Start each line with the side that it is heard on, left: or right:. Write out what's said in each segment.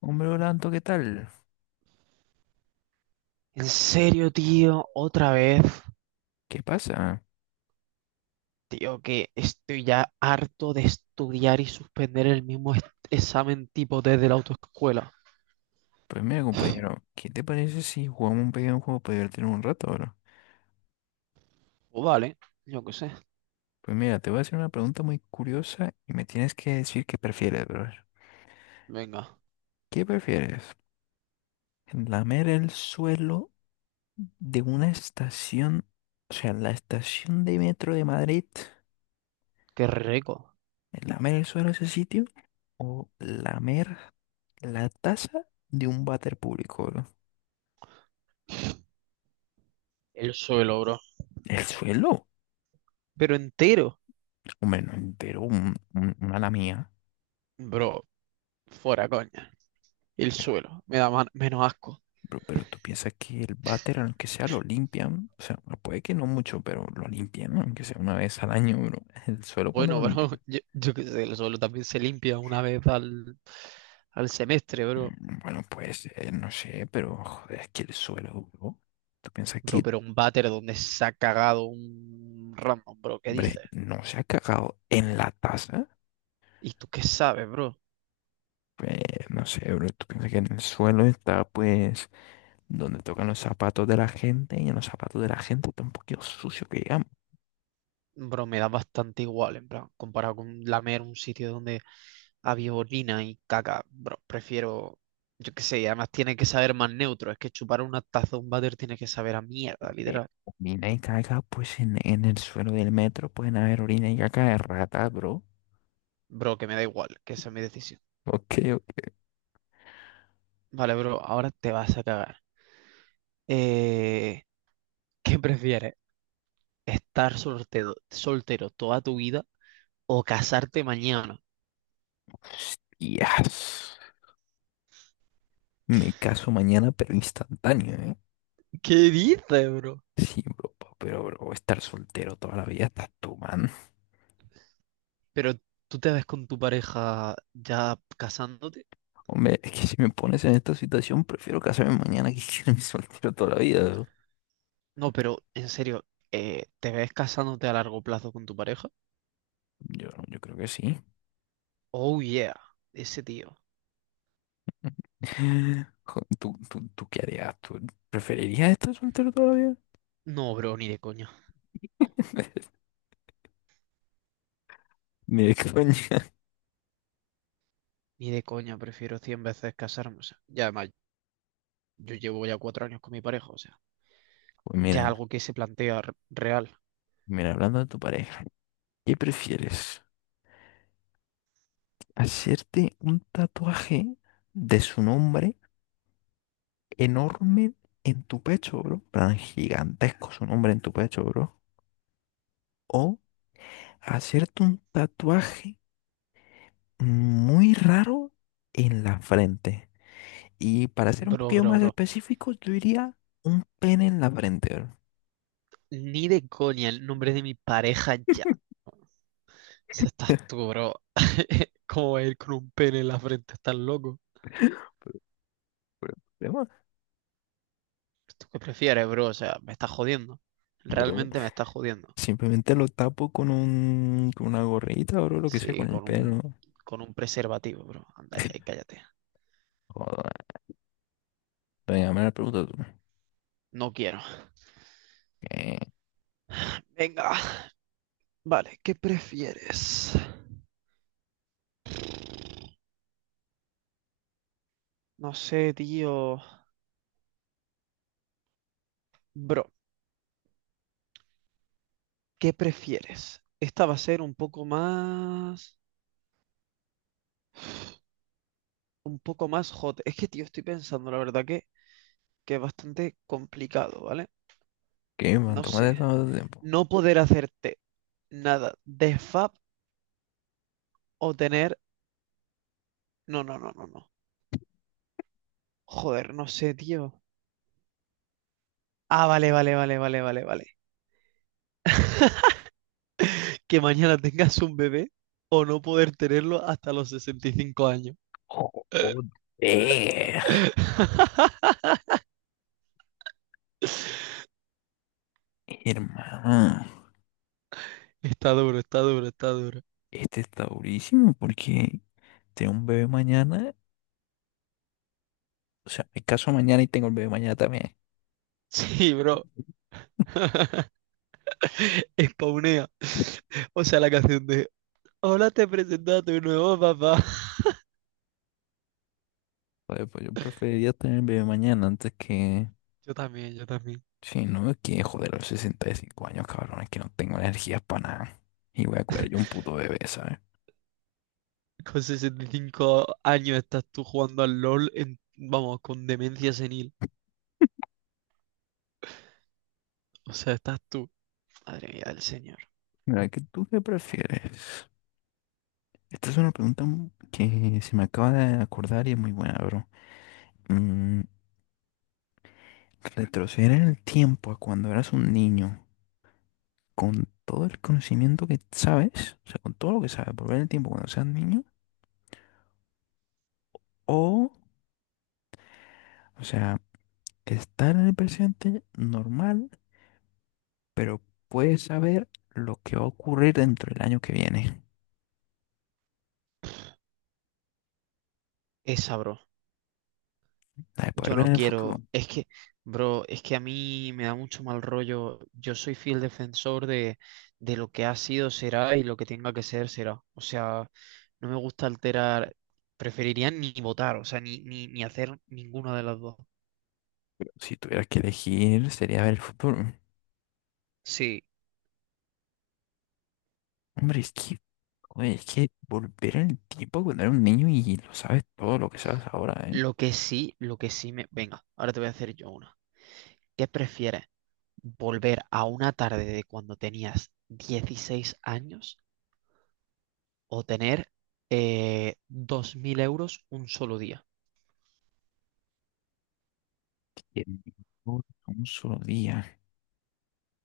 left: Hombre, Orlando, ¿qué tal?
right: En serio, tío, otra vez,
left: ¿Qué pasa?
right: tío, que estoy ya harto de estudiar y suspender el mismo examen tipo D de la autoescuela.
left: Pues mira, compañero, ¿qué te parece si jugamos un pequeño juego para divertirnos un rato, bro?
right: O vale, yo qué sé.
left: Pues mira, te voy a hacer una pregunta muy curiosa y me tienes que decir qué prefieres, bro.
right: Venga,
left: ¿Qué prefieres? ¿Lamer el suelo de una estación, o sea, la estación de metro de Madrid?
right: qué rico.
left: ¿Lamer el suelo de ese sitio? ¿O lamer la taza de un váter público, bro?
right: El suelo, bro.
left: ¿El suelo?
right: Pero entero.
left: Hombre, no, entero, una la mía.
right: Bro, fuera coña. El suelo, me da menos asco.
left: Pero tú piensas que el váter, aunque sea, lo limpian. O sea, bueno, puede que no mucho, pero lo limpian, ¿no? Aunque sea una vez al año, bro. El suelo cuando
right: Bueno,
left: lo
right: bro,
left: limpian.
right: yo qué sé, el suelo también se limpia una vez al semestre, bro.
left: Bueno, pues no sé, pero joder, es que el suelo, bro. ¿Tú piensas
right: Bro,
left: que,
right: pero un váter donde se ha cagado un random, bro, ¿qué
left: Hombre,
right: dices?
left: ¿no se ha cagado en la taza?
right: ¿Y tú qué sabes, bro?
left: Pues no sé, bro. ¿Tú piensas que en el suelo está, pues, donde tocan los zapatos de la gente? Y en los zapatos de la gente está un poquito sucio que digamos.
right: Bro, me da bastante igual, en plan, comparado con lamer un sitio donde había orina y caca, bro, prefiero, yo qué sé, y además tiene que saber más neutro, es que chupar una taza de un váter tiene que saber a mierda,
left: De
right: literal.
left: orina y caca, pues en el suelo del metro pueden haber orina y caca de ratas, bro.
right: Bro, que me da igual, que esa es mi decisión.
left: Ok, ok.
right: Vale, bro, ahora te vas a cagar. Eh, ¿qué prefieres? ¿Estar soltero, soltero toda tu vida o casarte mañana?
left: Hostias. Me caso mañana, pero instantáneo, ¿eh?
right: ¿Qué dices, bro?
left: Sí, bro, pero bro, voy a estar soltero toda la vida, estás tú, man.
right: Pero tú te ves con tu pareja ya casándote.
left: Hombre, es que si me pones en esta situación, prefiero casarme mañana que quedarme soltero toda la vida, bro.
right: No, pero en serio, ¿te ves casándote a largo plazo con tu pareja?
left: Yo creo que sí.
right: Oh yeah, ese tío.
left: Jo, ¿tú qué harías? ¿Tú preferirías estar soltero toda la vida?
right: No, bro, ni de coña.
left: Mira, coño.
right: Ni de coña, prefiero 100 veces casarme. O sea, ya además, yo llevo ya 4 años con mi pareja, o sea,
left: Pues
right: ya es
left: mira,
right: algo que se plantea real.
left: mira, hablando de tu pareja, ¿qué prefieres? ¿Hacerte un tatuaje de su nombre enorme en tu pecho, bro? En plan, gigantesco su nombre en tu pecho, bro. O hacerte un tatuaje muy raro en la frente. Y para ser un
right: Bro,
left: poquito
right: bro,
left: más
right: bro.
left: específico, yo diría un pene en la frente, bro.
right: Ni de coña el nombre de mi pareja ya. Se estás tú, bro. ¿Cómo va a ir con un pene en la frente? ¿Estás loco?
left: Pero- pero problema,
right: ¿Tú qué prefieres, bro? O sea, me estás jodiendo.
left: bro,
right: Realmente me estás jodiendo.
left: simplemente lo tapo con un, con una gorrita, bro, lo que sea,
right: Sí,
left: con el
right: con un,
left: pelo.
right: con un preservativo, bro. Anda ya y cállate.
left: Joder, venga, me la pregunta tú.
right: No quiero.
left: ¿Qué?
right: Venga. Vale, ¿qué prefieres? No sé, tío. Bro, ¿qué prefieres? Esta va a ser un poco más... Un poco más hot. Es que, tío, estoy pensando, la verdad que es bastante complicado, ¿vale?
left: ¿Qué, man?
right: No sé.
left: Tómate todo tu tiempo.
right: No poder hacerte nada de fab o tener... No, no, no, no, no. Joder, no sé, tío. Ah, vale, vale, vale, vale, vale, vale. Que mañana tengas un bebé o no poder tenerlo hasta los 65 años.
left: Joder. Hermano,
right: Está duro, está duro, está duro.
left: este está durísimo porque tengo un bebé mañana. O sea, me caso mañana y tengo el bebé mañana también.
right: Sí, bro. Spawnea. O sea, la canción de "Hola, te presento a tu nuevo papá".
left: Joder, pues yo preferiría tener el bebé mañana antes que...
right: Yo también, yo también.
left: Sí, no, es que joder, a los 65 años, cabrón, es que no tengo energías para nada. Y voy a cuidar yo un puto bebé, ¿sabes?
right: Con 65 años estás tú jugando al LOL en, vamos, con demencia senil. O sea, estás tú. Madre mía del señor.
left: Mira, ¿qué tú qué prefieres? Esta es una pregunta que se me acaba de acordar y es muy buena, bro. Mm, retroceder en el tiempo a cuando eras un niño con todo el conocimiento que sabes, o sea, con todo lo que sabes, volver en el tiempo cuando seas niño, o, o sea, estar en el presente normal, pero puedes saber lo que va a ocurrir dentro del año que viene,
right: Esa, bro.
left: la de poder
right: Yo
left: ver
right: no
left: en el futuro.
right: quiero, es que, bro, es que a mí me da mucho mal rollo. Yo soy fiel defensor de lo que ha sido será y lo que tenga que ser será. O sea, no me gusta alterar, preferiría ni votar, o sea, ni hacer ninguna de las dos.
left: Si tuvieras que elegir, sería ver el futuro.
right: Sí,
left: Hombre, es que, joder, es que volver en el tiempo cuando eres un niño y lo sabes todo lo que sabes ahora, ¿eh?
right: lo que sí, lo que sí me... Venga, ahora te voy a hacer yo una. ¿Qué prefieres? ¿Volver a una tarde de cuando tenías 16 años o tener 2.000 euros un solo día?
left: Y en un solo día.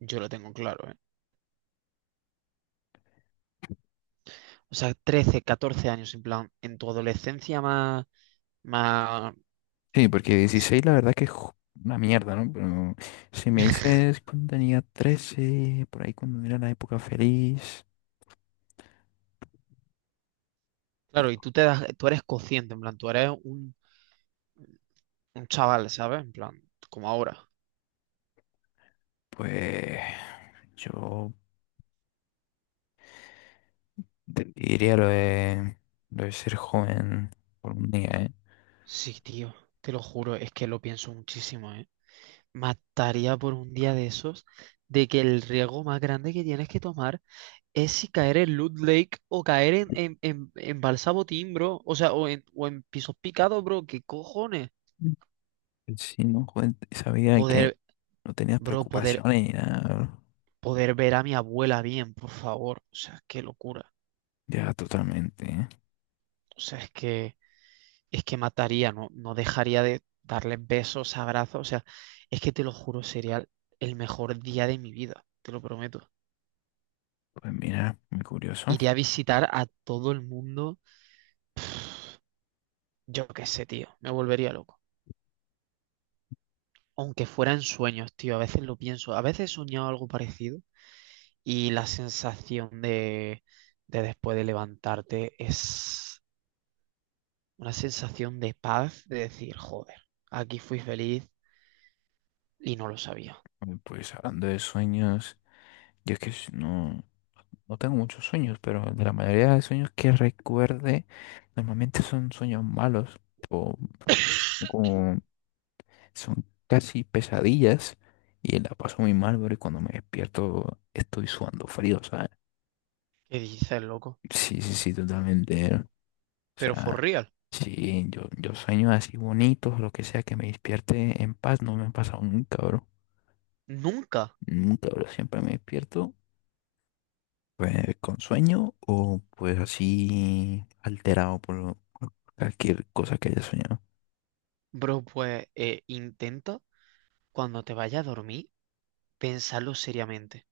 right: Yo lo tengo claro, ¿eh? O sea, 13, 14 años, en plan, en tu adolescencia más, más...
left: Sí, porque 16 la verdad que es una mierda, ¿no? Pero si me dices cuando tenía 13 por ahí cuando era la época feliz, y
right: Claro, y tú te das, tú eres consciente, en plan, tú eres un chaval, ¿sabes? En plan, como ahora.
left: pues yo te diría lo de ser joven por un día, ¿eh?
right: Sí, tío, te lo juro, es que lo pienso muchísimo, ¿eh? Mataría por un día de esos de que el riesgo más grande que tienes que tomar es si caer en Loot Lake o caer en Balsabotín, bro. O sea, o en pisos picados, bro. ¿Qué cojones?
left: Mm. Sí, ¿no? Joven, sabía
right: Poder,
left: que no tenías
right: bro, poder
left: preocupaciones ni nada.
right: poder ver a mi abuela bien, por favor. O sea, qué locura.
left: Ya, totalmente, ¿eh?
right: O sea, es que mataría, no, no dejaría de darles besos, abrazos. O sea, es que te lo juro, sería el mejor día de mi vida, te lo prometo.
left: Pues mira, muy curioso.
right: Iría a visitar a todo el mundo. Yo qué sé, tío, me volvería loco. Aunque fuera en sueños, tío, a veces lo pienso. A veces he soñado algo parecido y la sensación de después de levantarte es una sensación de paz, de decir, joder, aquí fui feliz y no lo sabía.
left: Pues hablando de sueños, yo es que si no... No tengo muchos sueños, pero de la mayoría de sueños que recuerde, normalmente son sueños malos o como son casi pesadillas y la paso muy mal, pero cuando me despierto estoy sudando frío, ¿sabes?
right: ¿Qué dices, loco?
left: Sí, sí, sí, totalmente, ¿eh? O
right: Pero for
left: sea,
right: real,
left: sí, yo sueños así bonitos, lo que sea, que me despierte en paz, no me ha pasado nunca, bro.
right: nunca.
left: Nunca, bro, siempre me despierto. Pues con sueño o pues así alterado por por cualquier cosa que haya soñado.
right: Bro, pues intenta cuando te vayas a dormir pensarlo seriamente.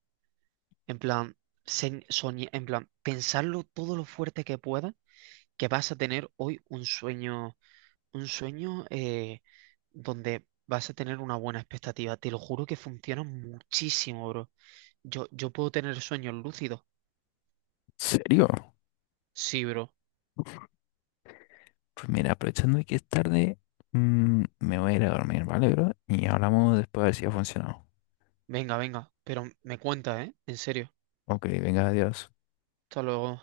right: En plan, en plan, pensarlo todo lo fuerte que puedas, que vas a tener hoy un sueño donde vas a tener una buena expectativa. Te lo juro que funciona muchísimo, bro. Yo puedo tener sueños lúcidos.
left: ¿Serio?
right: Sí, bro.
left: Pues mira, aprovechando que es tarde, mm, me voy a ir a dormir, ¿vale, bro? Y hablamos después a ver si ha funcionado.
right: Venga, venga, pero me cuenta, ¿eh? En serio.
left: Ok, venga, adiós.
right: Hasta luego.